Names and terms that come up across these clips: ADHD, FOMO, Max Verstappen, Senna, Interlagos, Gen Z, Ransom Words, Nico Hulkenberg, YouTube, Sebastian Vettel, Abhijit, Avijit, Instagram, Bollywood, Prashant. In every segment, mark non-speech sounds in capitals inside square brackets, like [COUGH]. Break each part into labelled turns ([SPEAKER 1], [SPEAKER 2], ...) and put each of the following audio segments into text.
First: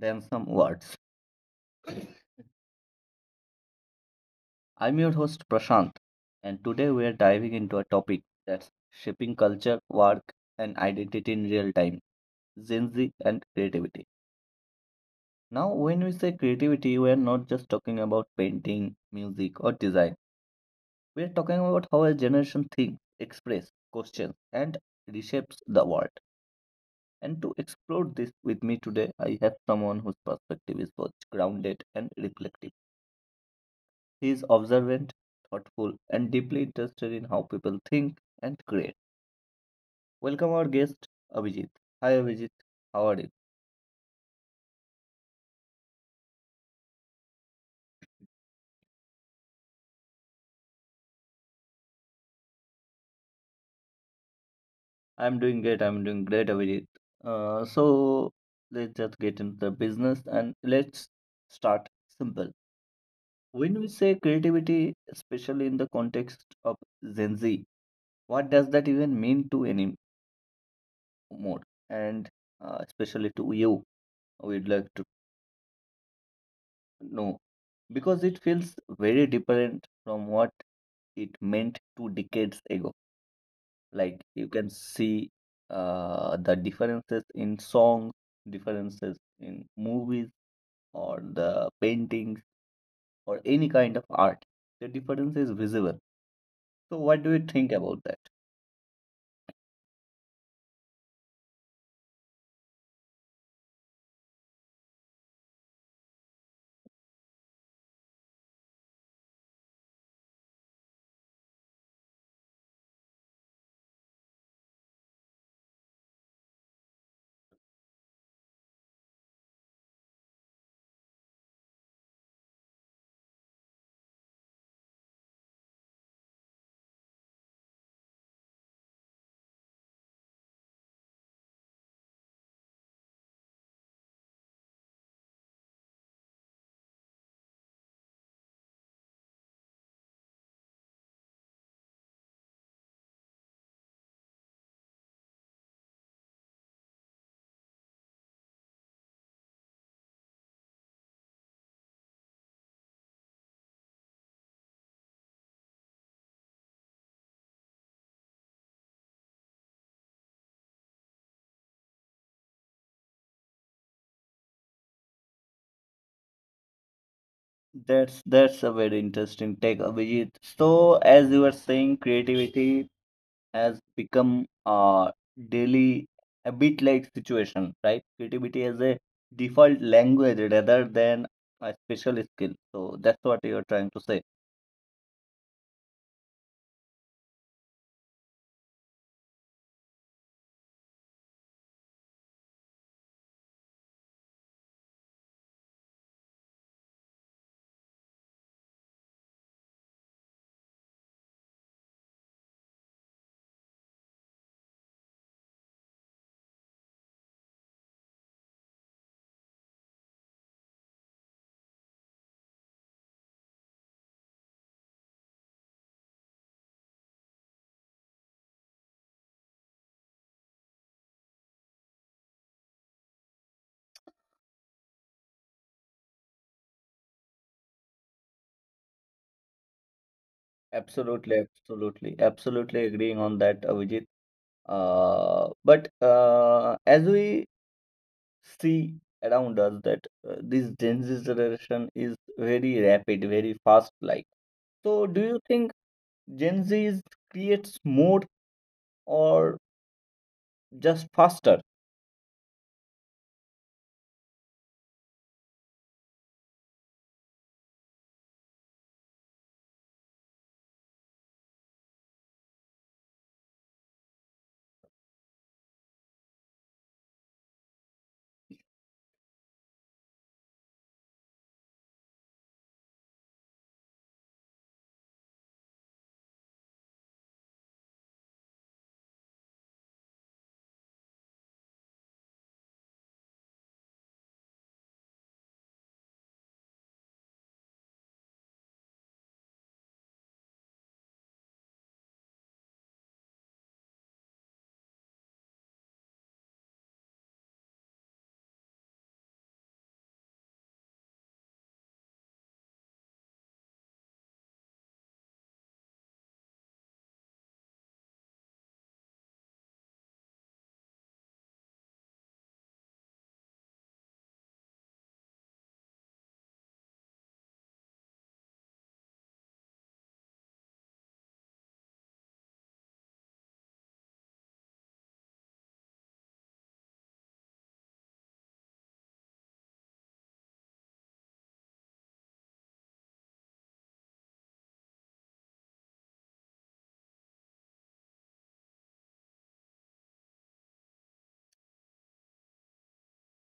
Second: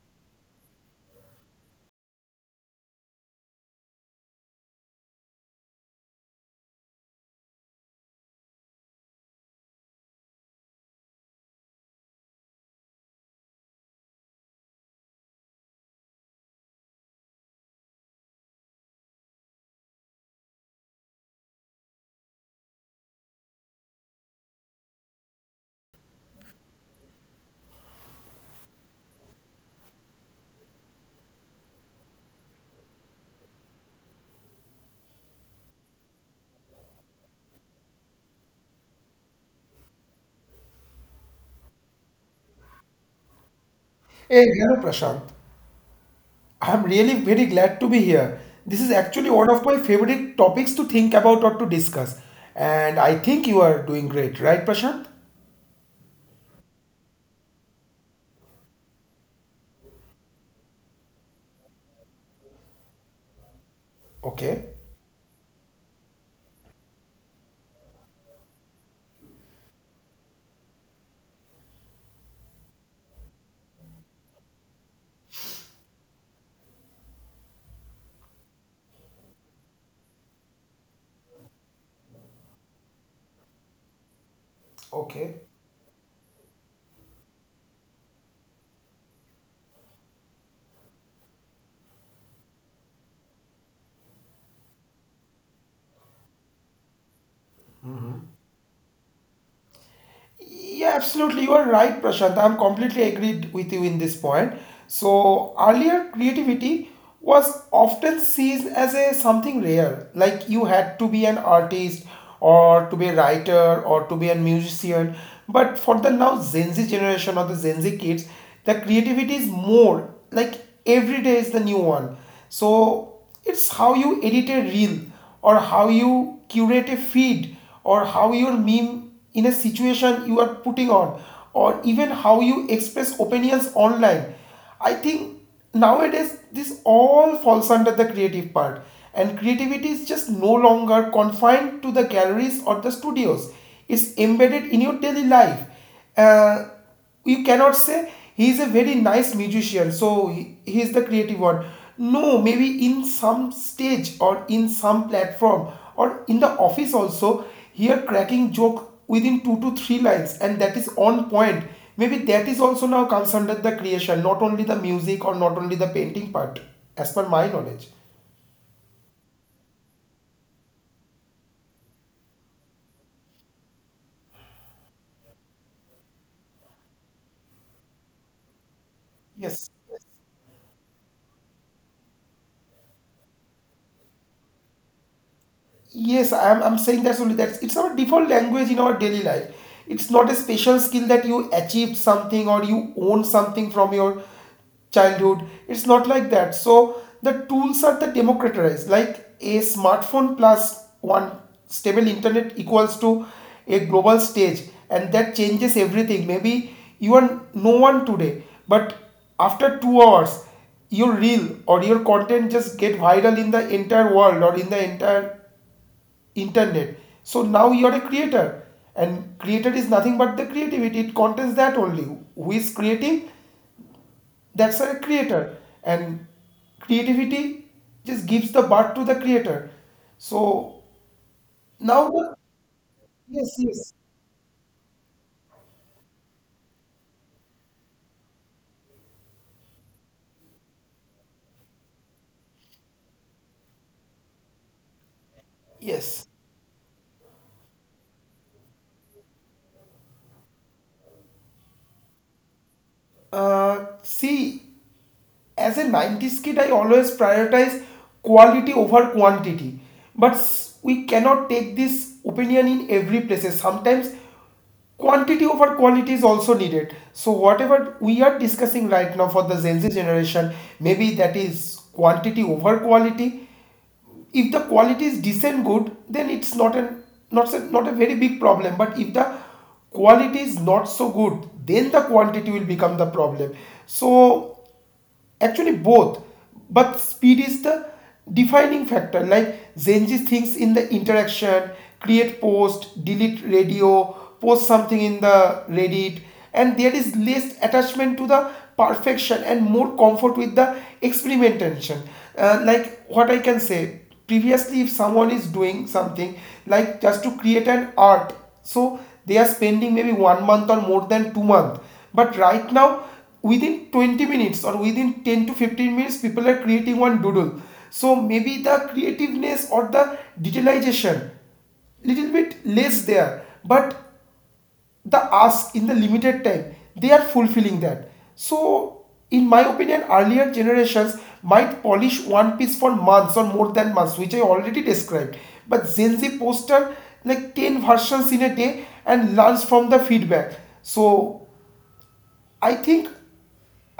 [SPEAKER 1] Ransom Words. I'm your host Prashant and today we are diving into a topic that's shaping culture, work and identity in real time, Gen Z and creativity. Now when we say creativity, we are not just talking about painting, music or design. We are talking about how a generation thinks, expresses, questions and reshapes the world. And to explore this with me today, I have someone whose perspective is both grounded and reflective. He is observant, thoughtful, and deeply interested in how people think and create. Welcome our guest, Abhijit. Hi, Abhijit. How are you?
[SPEAKER 2] Hey, hello Prashant. I'm really very glad to be here. This is actually one of my favorite topics to think about or to discuss. And I think you are doing great, right, Prashant?
[SPEAKER 1] I'm doing great. I'm doing great, Abhijit. So let's just get into the business and let's start simple. When we say
[SPEAKER 2] Okay.
[SPEAKER 1] creativity, especially in the context of Gen Z, what does that even mean to anymore? And especially to you, we'd like to know because it feels very different from what it meant two decades ago. Like you can
[SPEAKER 2] Okay.
[SPEAKER 1] see the differences in songs, differences in movies, or the paintings, or any kind of art. The difference is visible. So, what do you think about that?
[SPEAKER 2] Yeah, absolutely. You are right, Prashant. I'm completely agreed with you in this point. So earlier, creativity was often seen as a something rare, like you had to be an artist or to be a writer or to be a musician. But for the now Gen Z generation or the Gen Z kids, the creativity is more like every day is the new one. So it's how you edit a reel, or how you curate a feed, or how your meme in a situation you are putting on, or even how you express opinions online. I think nowadays this all falls under the creative part, and creativity is just no longer confined to the galleries or the studios. It's embedded in your daily life. uh, you cannot say he is a very nice musician, so he is the creative one. No, maybe in some stage or in some platform or in the office also, here cracking joke within two to three lines and that is on point. Maybe that is also now comes under the creation, not only the music or not only the painting part, as per my knowledge.
[SPEAKER 1] That's a very interesting take, Abhijit. So, as you were saying, creativity has become a daily a bit like situation, right? Creativity as
[SPEAKER 2] Yes.
[SPEAKER 1] a default language rather than a special skill. So that's what you're trying to say.
[SPEAKER 2] Yes, I'm saying that's only that it's our default language in our daily life. It's not a special skill that you achieved something or you own something from your childhood. It's not like that. So the tools are the democratized, like a smartphone plus one stable internet equals to a global stage, and that changes everything. Maybe you are no one today, but after 2 hours, your reel or your content just get viral in the entire world or in the entire internet. So now you're a creator, and creator is nothing but the creativity it contains that only who is creating, that's a creator. And creativity just gives the birth to the creator. So now
[SPEAKER 1] Absolutely,
[SPEAKER 2] the-
[SPEAKER 1] absolutely,
[SPEAKER 2] yes,
[SPEAKER 1] absolutely
[SPEAKER 2] yes,
[SPEAKER 1] agreeing on that, Avijit. But as we see around us that this Gen Z generation is very rapid, very fast like. So do you
[SPEAKER 2] yes.
[SPEAKER 1] think Gen Z is creates more or just faster?
[SPEAKER 2] See, as a 90s kid, I always prioritize quality over quantity. But we cannot take this opinion in every places. Sometimes quantity over quality is also needed, so whatever we are discussing right now for the Gen Z generation, maybe that is quantity over quality. If the quality is decent good, then it's not a very big problem. But if the quality is not so good, then the quantity will become the problem. So actually both. But speed is the defining factor, like Zenji thinks in the interaction. Create, post, delete, radio. Post something in the Reddit. And there is less attachment to the perfection and more comfort with the experimentation. Like what I can say, previously if someone is doing something like just to create an art, so they are spending maybe 1 month or more than 2 months, but right now within 20 minutes or within 10 to 15 minutes, people are creating one doodle. So maybe the creativeness or the detailization little bit less there, but the ask in the limited time they are fulfilling that. So in my opinion, earlier generations might polish one piece for months or more than months, which I already described. But Gen Z poster like 10 versions in a day and learns from the feedback. So I think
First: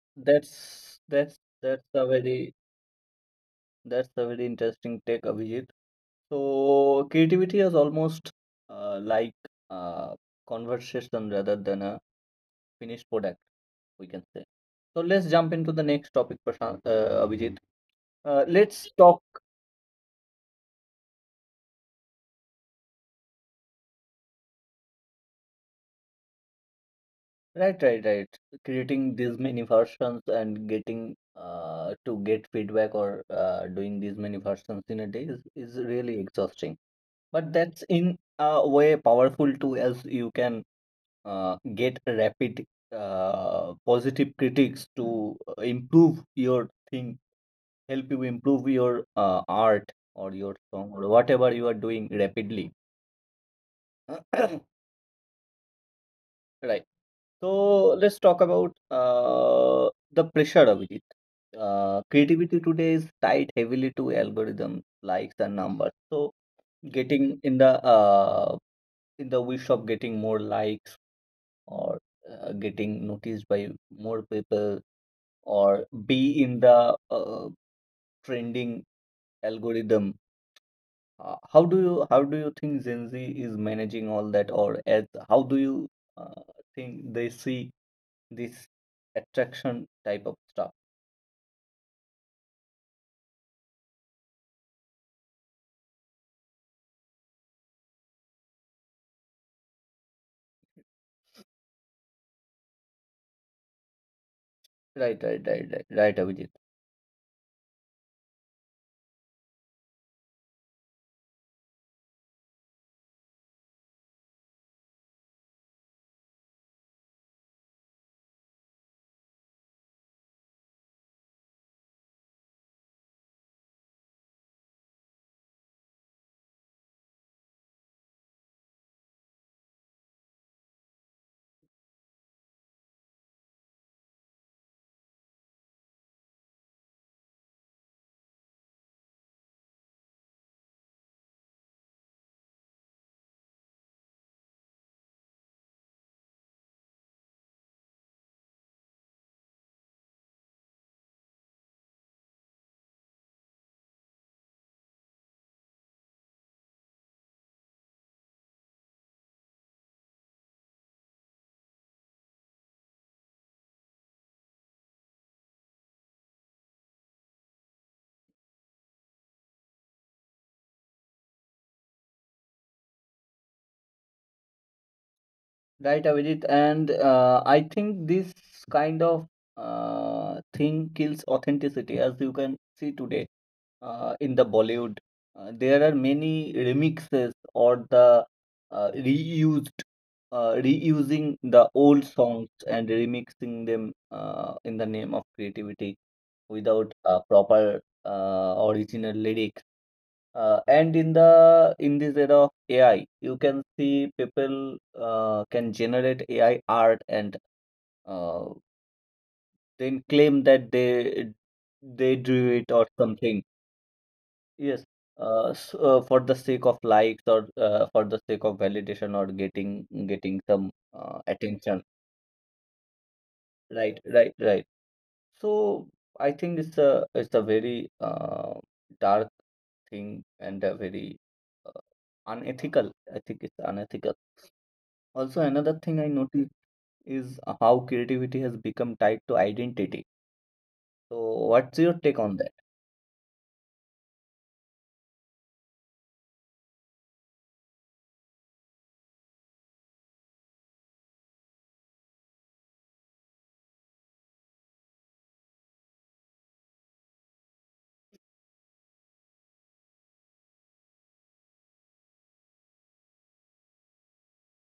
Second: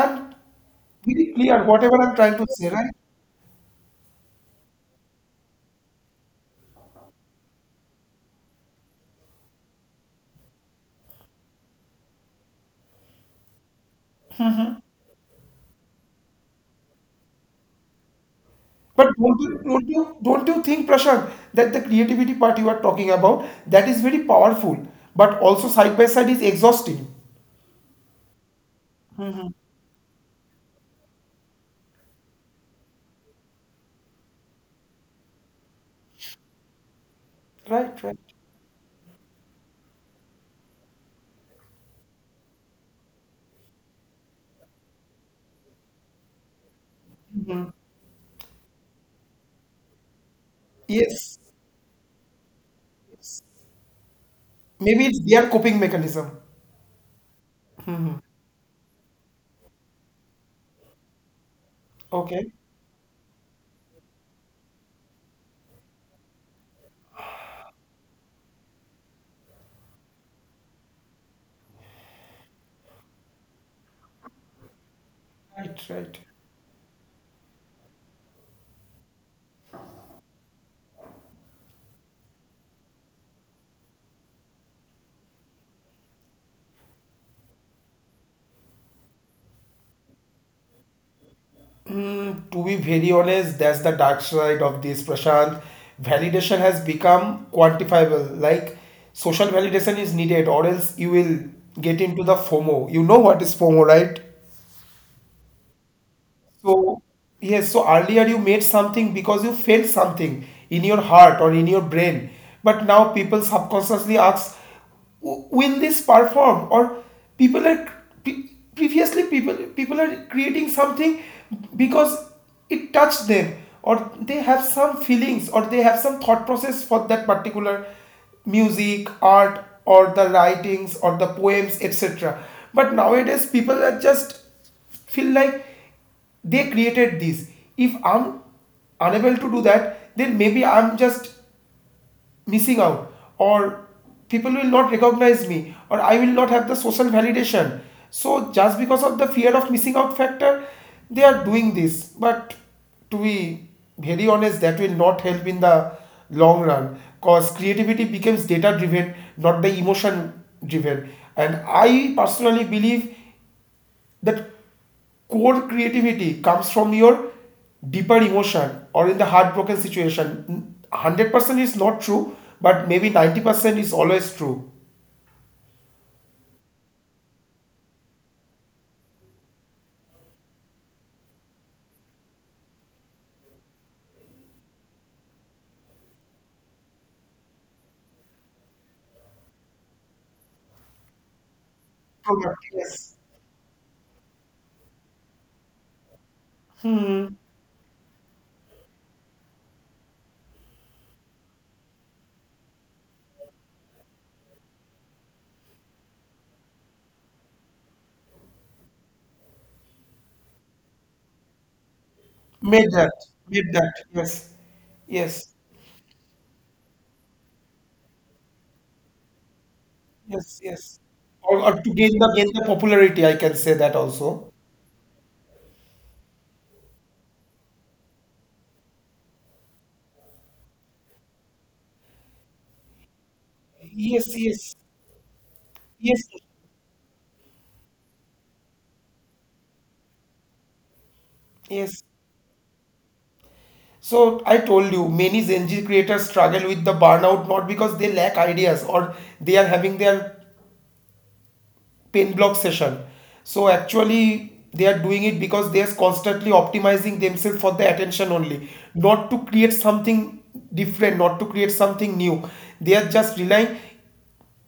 [SPEAKER 2] I'm
[SPEAKER 1] That's
[SPEAKER 2] really
[SPEAKER 1] that's
[SPEAKER 2] clear
[SPEAKER 1] that's
[SPEAKER 2] whatever
[SPEAKER 1] a
[SPEAKER 2] I'm trying to
[SPEAKER 1] very
[SPEAKER 2] say, right?
[SPEAKER 1] that's a very interesting take, Abhijit. So creativity is almost like a conversation rather than a finished product, we can say. So let's jump into the next topic, Prashant, Abhijit. Let's talk.
[SPEAKER 2] But don't you think, Prashant, that the creativity part you are talking about, that is very powerful, but also side by side is exhausting?
[SPEAKER 1] Right, right, right. Creating these many versions and getting to get feedback or doing these many versions in a day is really exhausting. But that's in
[SPEAKER 2] Right, right.
[SPEAKER 1] a way powerful too, as you can get rapid positive critics to improve your thing, help you improve your art or your song or whatever you
[SPEAKER 2] Yes.
[SPEAKER 1] are doing rapidly. [COUGHS] [CLEARS THROAT]
[SPEAKER 2] Maybe it's their coping mechanism.
[SPEAKER 1] Right. So let's talk about the pressure of it. Creativity today
[SPEAKER 2] Okay.
[SPEAKER 1] is tied heavily to algorithms, likes, and numbers. So getting in the wish of getting more likes or getting noticed by more people or be in
[SPEAKER 2] Right, right.
[SPEAKER 1] the trending algorithm, how do you think gen z is managing all that or as how do you uh, think they see this attraction type of stuff.
[SPEAKER 2] Mm, to be very honest, that's the dark side of this, Prashant. Validation has become quantifiable. Like social validation is needed, or else you will get into the FOMO. You know what is FOMO,
[SPEAKER 1] Right,
[SPEAKER 2] right?
[SPEAKER 1] right, right, right, right, Abhijit.
[SPEAKER 2] So, yes, so earlier you made something because you felt something in your heart or in your brain. But now people subconsciously ask, " will this perform? Or people are pe- previously people are creating something because it touched them, or they have some feelings or they have some thought process for that particular music, art, or the writings or the poems, etc. But nowadays people are just feel like they created this. If I'm unable to do that, then maybe I'm just missing out, or people will not recognize me, or I will not have the social validation. So just because of the fear of missing out factor, they are doing this. But to be very honest, that will not help in the long run, because creativity becomes data driven, not the emotion driven. And I personally believe that core creativity comes from your deeper emotion or in the heartbroken situation. 100% is not true, but maybe 90% is always true.
[SPEAKER 1] Right, Avijit, and I think this kind of thing kills authenticity, as you can see today in the Bollywood. There are many remixes or the uh, reused, reusing the old songs and
[SPEAKER 2] Correct, yes.
[SPEAKER 1] remixing them in the name of creativity without
[SPEAKER 2] Hmm.
[SPEAKER 1] proper original lyrics. And in this era AI, you can see people can generate AI art and uh, then claim that they drew it or
[SPEAKER 2] Made
[SPEAKER 1] something.
[SPEAKER 2] that. Made that.
[SPEAKER 1] Yes,
[SPEAKER 2] Yes.
[SPEAKER 1] uh, so,
[SPEAKER 2] Yes.
[SPEAKER 1] uh, for the sake of likes or for the sake of validation or getting some
[SPEAKER 2] Yes. Yes.
[SPEAKER 1] attention.
[SPEAKER 2] Or to gain the popularity, I can
[SPEAKER 1] Right,
[SPEAKER 2] say
[SPEAKER 1] right,
[SPEAKER 2] that
[SPEAKER 1] right.
[SPEAKER 2] also.
[SPEAKER 1] So I think it's a very dark thing and a very uh, unethical. I think it's unethical.
[SPEAKER 2] Yes, yes,
[SPEAKER 1] Also, another thing I
[SPEAKER 2] yes,
[SPEAKER 1] noticed is how creativity has become tied to identity. So, what's your
[SPEAKER 2] yes.
[SPEAKER 1] take on that?
[SPEAKER 2] So I told you, many Gen Z creators struggle with the burnout, not because they lack ideas or they are having their pain block session. So actually they are doing it because they are constantly optimizing themselves for the attention only, not to create something different, not to create something new. They are just relying,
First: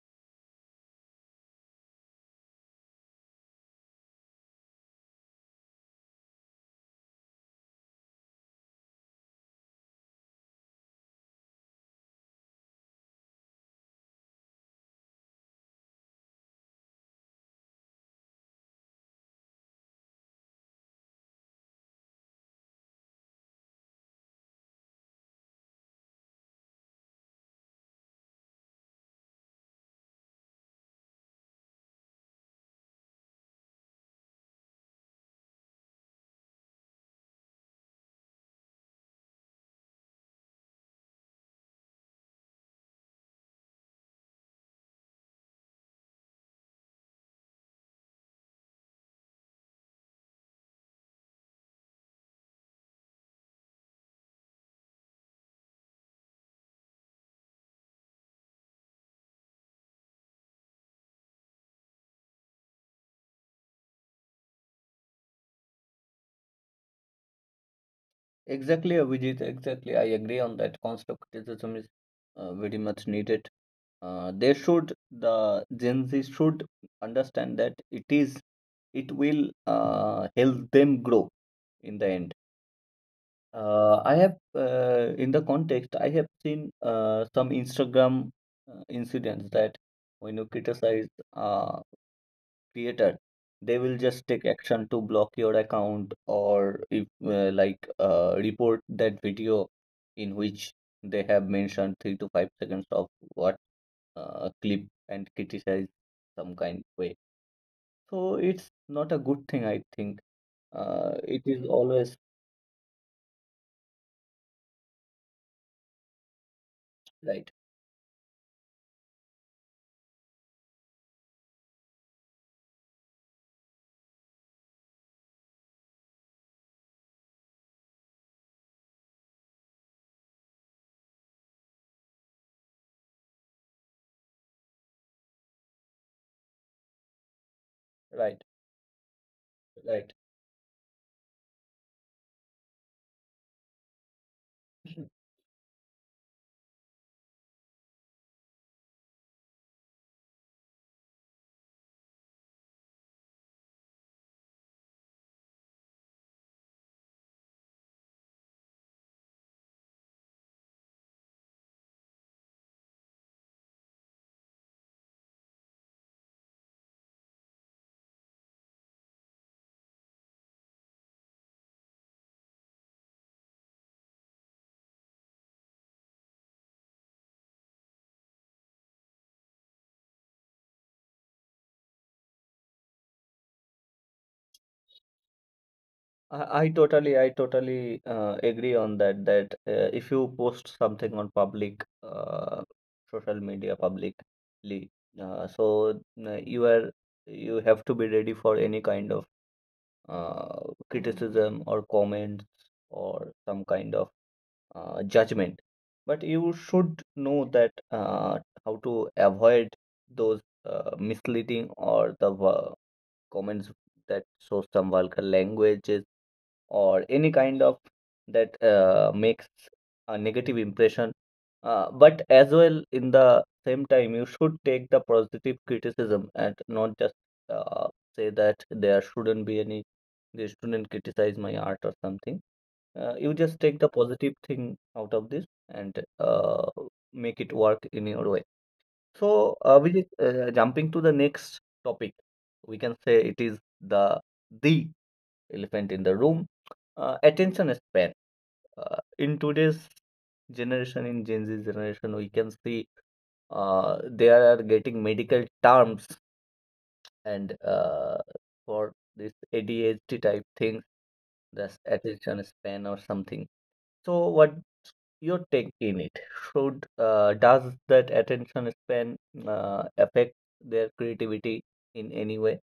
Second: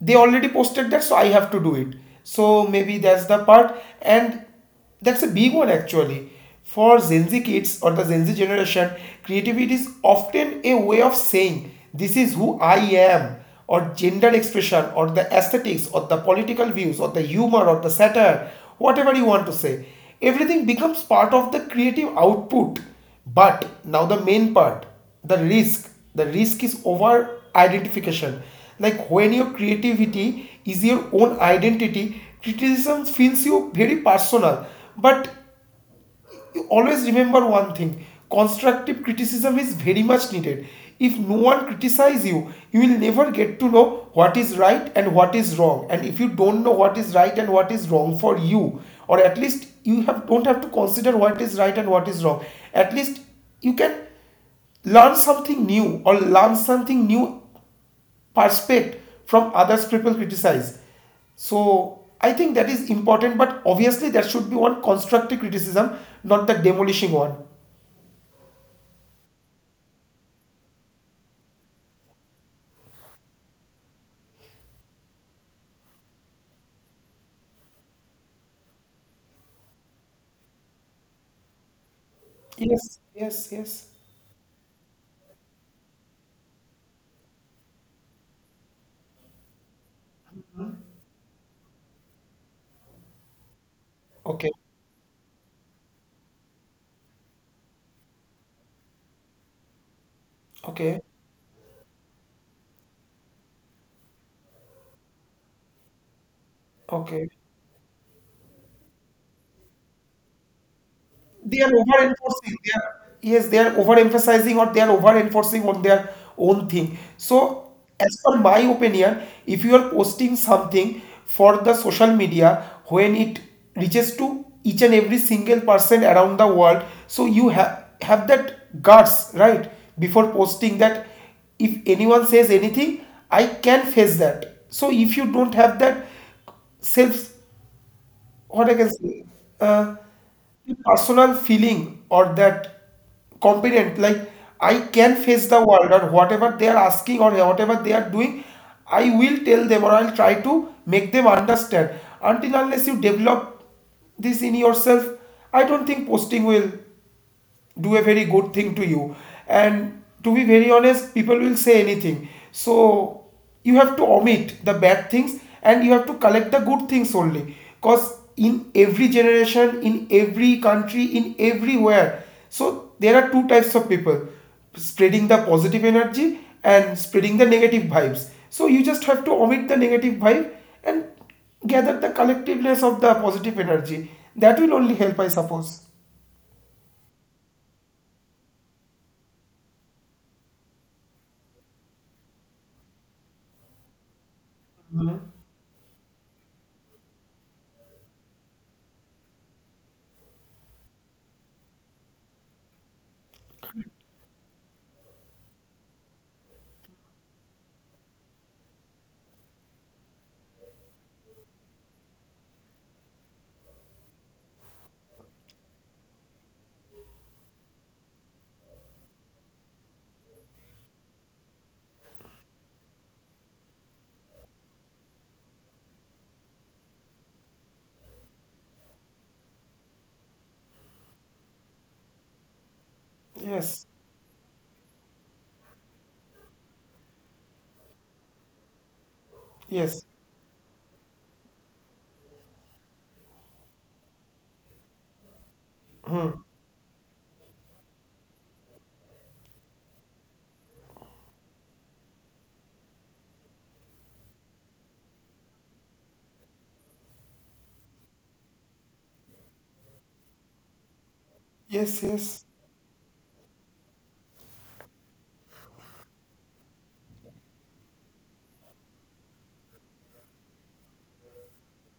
[SPEAKER 2] they already posted that so I have to do it. So maybe that's the part. And that's a big one actually. For Gen Z kids or the Gen Z generation, creativity is often a way of saying, this is who I am. Or gender expression or the aesthetics or the political views or the humor or the satire, whatever you want to say, everything becomes part of the creative output. But now the main part, the risk is over identification. Like when your creativity is your own identity, criticism feels you very personal. But you always remember one thing: constructive criticism is very much needed. If no one criticizes you, you will never get to know what is right and what is wrong. And if you don't know what is right and what is wrong for you, or at least you have don't have to consider what is right and what is wrong, at least you can learn something new, or learn something new perspective from others people criticize. So I think that is important, but obviously that should be one constructive criticism, not the demolishing one.
[SPEAKER 1] Exactly, Abhijit, exactly. I agree on that. Constant criticism is very much needed. The Gen Z should understand that it will help them grow in the end.
[SPEAKER 2] Yes, yes, yes.
[SPEAKER 1] In the context, I have seen some Instagram incidents that when you criticize uh, creator, they will just take
[SPEAKER 2] Okay.
[SPEAKER 1] action to block your account or if like report that video in which
[SPEAKER 2] Okay.
[SPEAKER 1] they have mentioned 3 to 5 seconds of what clip and criticize some kind way.
[SPEAKER 2] Okay.
[SPEAKER 1] So it's not a good thing I think. uh, it is
[SPEAKER 2] They are over
[SPEAKER 1] always
[SPEAKER 2] enforcing, they are, yes, they are over emphasizing or they are over enforcing on their own thing.
[SPEAKER 1] right,
[SPEAKER 2] So as per my opinion, if you are posting something for the social media, when it reaches to each and every single person around the world, so you have that guts, right? Before posting that, if anyone says anything, I can face that. So if you don't have that self,
[SPEAKER 1] right,
[SPEAKER 2] what I can say,
[SPEAKER 1] right.
[SPEAKER 2] uh, the personal feeling or that competent, like I can face the world or whatever they are asking or whatever they are doing, I will tell them or I'll try to make them understand. Until unless you develop this in yourself, I don't think posting will do a very good thing to you. And to be very honest, people will say anything. So you have to omit the bad things, and you have to collect the good things only, because in every generation, in every country, in everywhere, so there are two types of people: spreading the positive energy and spreading the negative vibes. So you just have to omit the negative vibe and gather the collectiveness of the positive energy. That will only help, I suppose.
[SPEAKER 1] I totally agree on that. That if you post something on public social media publicly, uh, so you are you have to be ready for any kind of uh, criticism or comments or some kind of judgment. But you should know that how to avoid those misleading or the comments that show some vulgar language or any kind of that makes a negative impression. But as well, in the same time, you should take the positive criticism and not just uh, say that there shouldn't be any, they shouldn't criticize my art or something. You just take the positive
[SPEAKER 2] Yes,
[SPEAKER 1] thing out of this and make it work in your way. So, we
[SPEAKER 2] yes.
[SPEAKER 1] jumping to the next topic, we can say it is the elephant in the room,
[SPEAKER 2] Hmm.
[SPEAKER 1] attention span in today's generation. In gen z generation we can see uh, they are getting medical terms and for this adhd type thing, that's attention
[SPEAKER 2] Yes,
[SPEAKER 1] span or
[SPEAKER 2] yes.
[SPEAKER 1] something. So what your take in it should, does that attention span affect their creativity in any way?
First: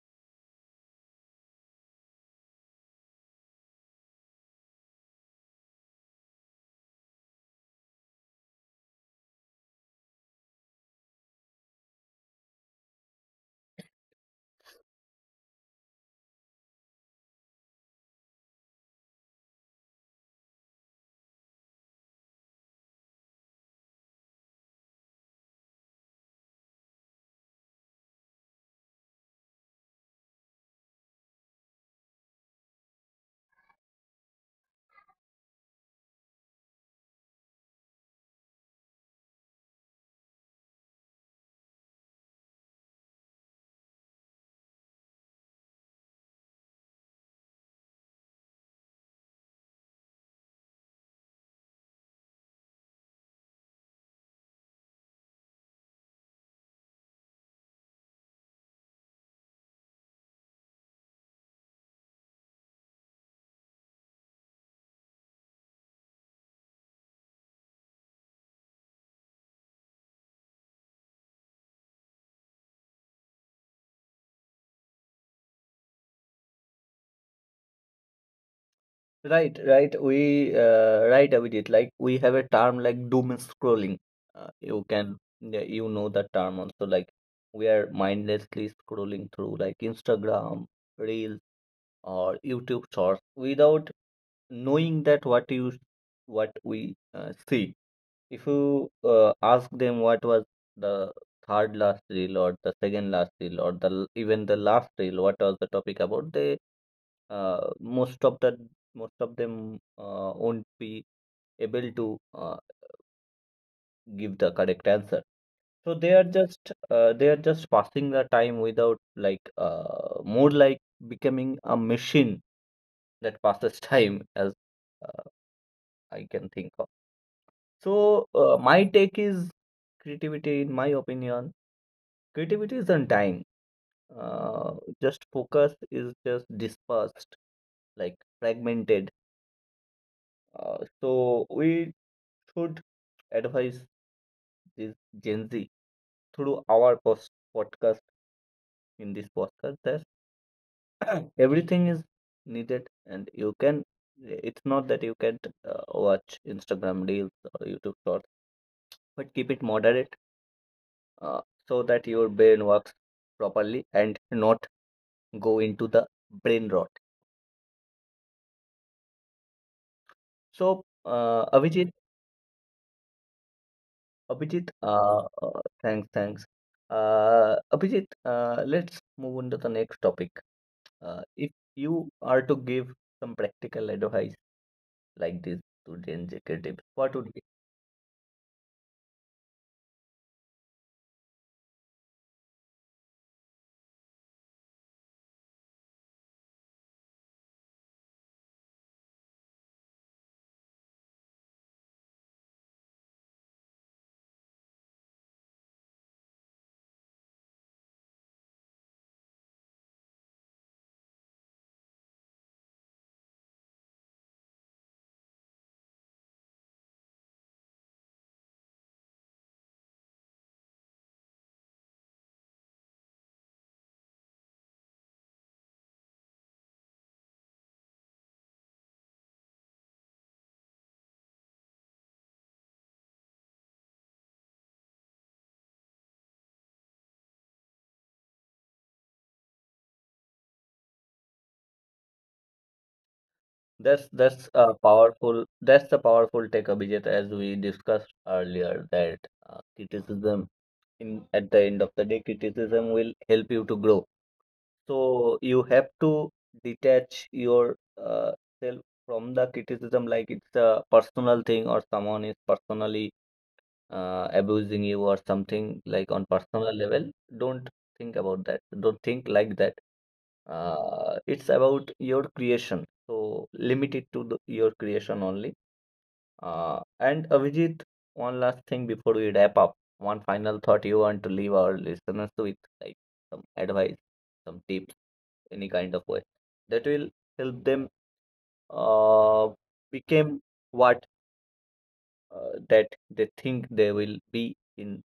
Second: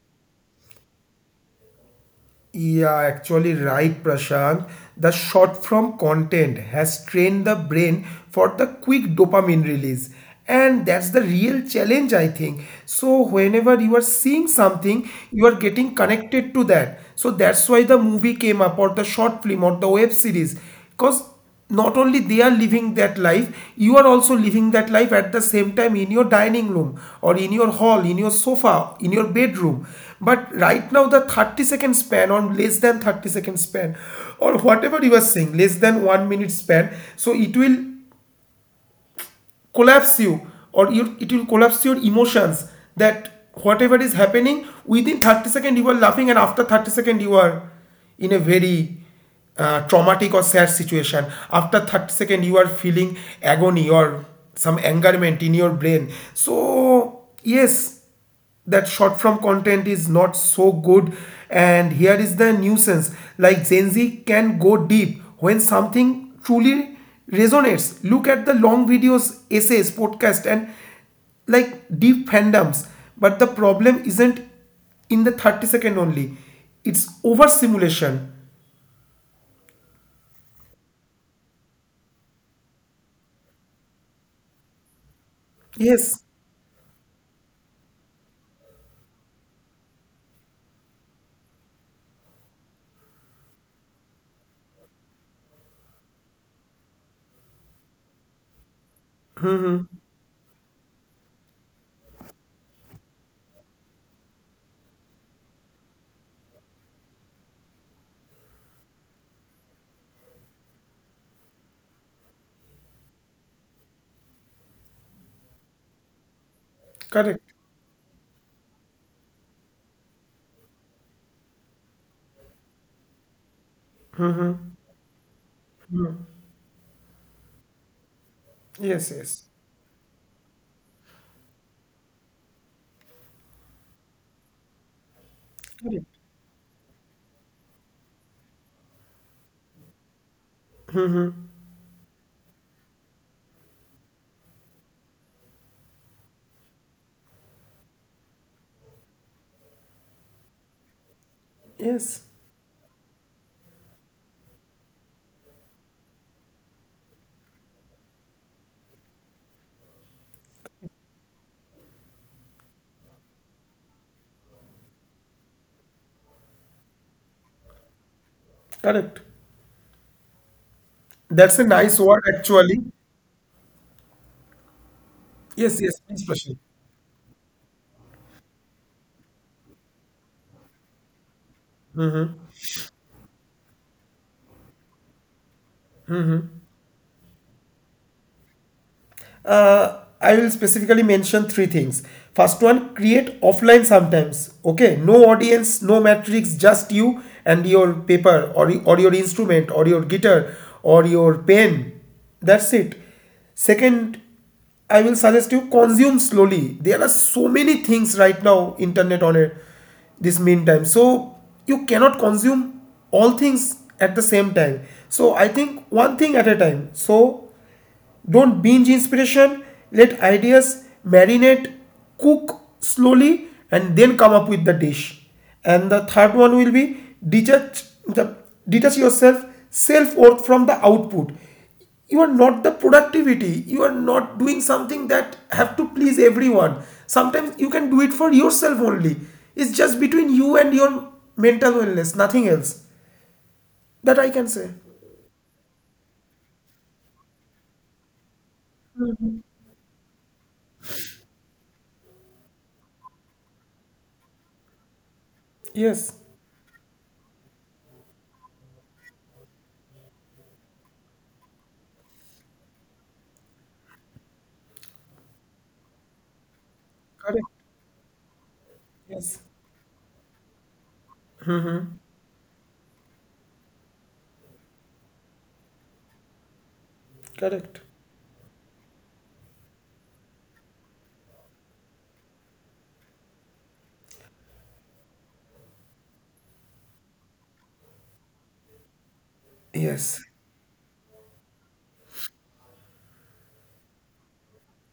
[SPEAKER 2] Yeah, actually, right, Prashant. The short form content has trained the brain for the quick dopamine release. And that's the real challenge, I think. So whenever you are seeing something, you are getting connected to that. So that's why the movie came up, or the short film, or the web series. Because not only they are living that life, you are also living that life at the same time in your dining room or in your hall, in your sofa, in your bedroom. But right now the 30-second span or less than 30 second span, or whatever you are saying, less than 1 minute span, so it will collapse you, or it will collapse your emotions. That whatever is happening within 30 seconds you are laughing, and after 30 seconds you are in a very traumatic or sad situation. After 30 seconds you are feeling agony or some angerment in your brain. So yes, that short form content is not so good. And here is the nuisance. Like Gen Z can go deep when something truly resonates. Look at the long videos, essays, podcast, and like deep fandoms. But the problem isn't in the 30-second only, it's overstimulation.
[SPEAKER 1] Right, right. We right, Abhijit. Like we have a term like doom scrolling. You can, yeah, you know
[SPEAKER 2] Yes.
[SPEAKER 1] that term also. Like we are mindlessly scrolling through like Instagram Reels or YouTube Shorts without knowing that what you what we see. If you ask them what was the third last reel or the second last reel or the even the last reel, what was the topic about, they uh, most of the most of them won't be able to give the correct answer. So they are
[SPEAKER 2] Correct.
[SPEAKER 1] just passing the time without like more like becoming a machine that passes [LAUGHS] time as uh, I can think of. So, my take
[SPEAKER 2] Yes,
[SPEAKER 1] is
[SPEAKER 2] yes.
[SPEAKER 1] creativity, in my opinion, creativity is undying. Uh, just focus is
[SPEAKER 2] Correct.
[SPEAKER 1] just dispersed, like fragmented. So, we should advise this Gen Z through our post podcast in this podcast that [COUGHS] [CLEARS THROAT] everything is
[SPEAKER 2] Yes.
[SPEAKER 1] needed and you can it's not that you can't watch instagram reels or youtube shorts, but keep it moderate, uh, so that your brain works properly and not go into the brain rot.
[SPEAKER 2] Correct.
[SPEAKER 1] So,
[SPEAKER 2] That's a nice word actually.
[SPEAKER 1] Abhijit, thanks,
[SPEAKER 2] Yes, yes,
[SPEAKER 1] thanks.
[SPEAKER 2] please, Prashant.
[SPEAKER 1] Abhijit, let's move on to the next topic. If you are to give some practical advice like this to Gen Z creatives, what would.
[SPEAKER 2] I will specifically mention three things. First one, create offline sometimes. Okay, no audience, no matrix, just you and your paper, or your instrument or your guitar or your pen. That's it. Second, I will suggest you consume slowly. There are so many things right now, internet on it, this meantime. So you cannot consume all things at the same time. So I think one thing at a time. So don't binge inspiration, let ideas marinate, cook slowly, and then come up with the dish. And the third one will be detach, detach yourself self worth from the output. You are not the productivity. You are not doing something that have to please everyone. Sometimes you can do it for yourself only. It's just between you and your mental wellness, nothing else.
[SPEAKER 1] That's
[SPEAKER 2] That
[SPEAKER 1] that's
[SPEAKER 2] I can
[SPEAKER 1] a
[SPEAKER 2] say.
[SPEAKER 1] powerful that's the powerful take, Abhijit. As we discussed earlier that criticism, in at the end of the day criticism will help you to grow. So you have to
[SPEAKER 2] Yes.
[SPEAKER 1] detach your uh, self from the criticism. Like it's a personal thing or someone is personally abusing you or something like on personal level,
[SPEAKER 2] Correct.
[SPEAKER 1] don't think about that. Don't think like
[SPEAKER 2] Yes.
[SPEAKER 1] that. It's about your creation. So limit it to your creation only. And Avijit,
[SPEAKER 2] Correct.
[SPEAKER 1] one last thing before we wrap up, one final thought you want to leave our listeners with, like some advice, some tips, any kind of way that will help them uh,
[SPEAKER 2] Yes.
[SPEAKER 1] become what that they think they will be in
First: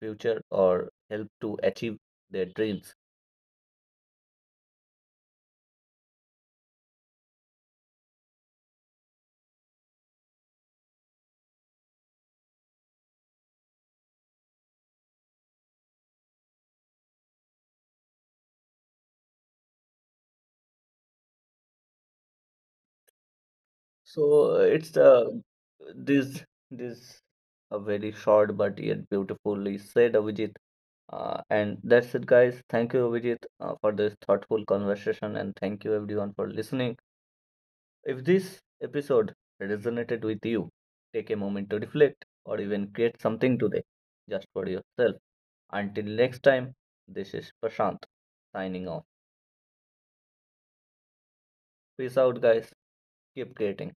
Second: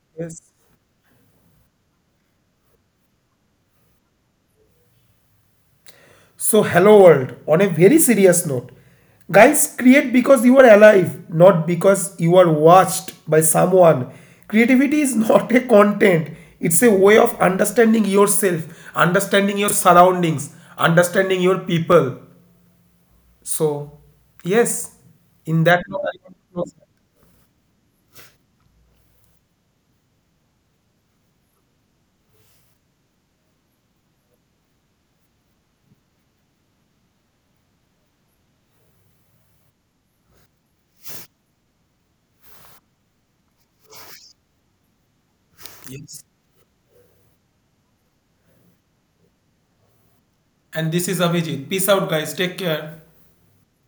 [SPEAKER 1] future
[SPEAKER 2] Yes.
[SPEAKER 1] or help to achieve their dreams.
[SPEAKER 2] So, hello world. On a very serious note, guys, create because you are alive, not because you are watched by someone. Creativity is [LAUGHS] not a content, it's a way of understanding yourself, understanding your surroundings, understanding your people. So,
[SPEAKER 1] So it's
[SPEAKER 2] yes, in that note, I want
[SPEAKER 1] this
[SPEAKER 2] to close.
[SPEAKER 1] this a very short but yet beautifully said, Avijit. And that's it, guys. Thank you, Avijit, for this thoughtful conversation, and thank you everyone for listening. If this episode resonated with you, take a moment to reflect or even create something today just for yourself. Until
[SPEAKER 2] Yes.
[SPEAKER 1] next time, this is Prashant signing off.
[SPEAKER 2] And this is Avijit. Peace
[SPEAKER 1] Peace
[SPEAKER 2] out,
[SPEAKER 1] out,
[SPEAKER 2] guys. Take
[SPEAKER 1] guys.
[SPEAKER 2] care.
[SPEAKER 1] Keep creating.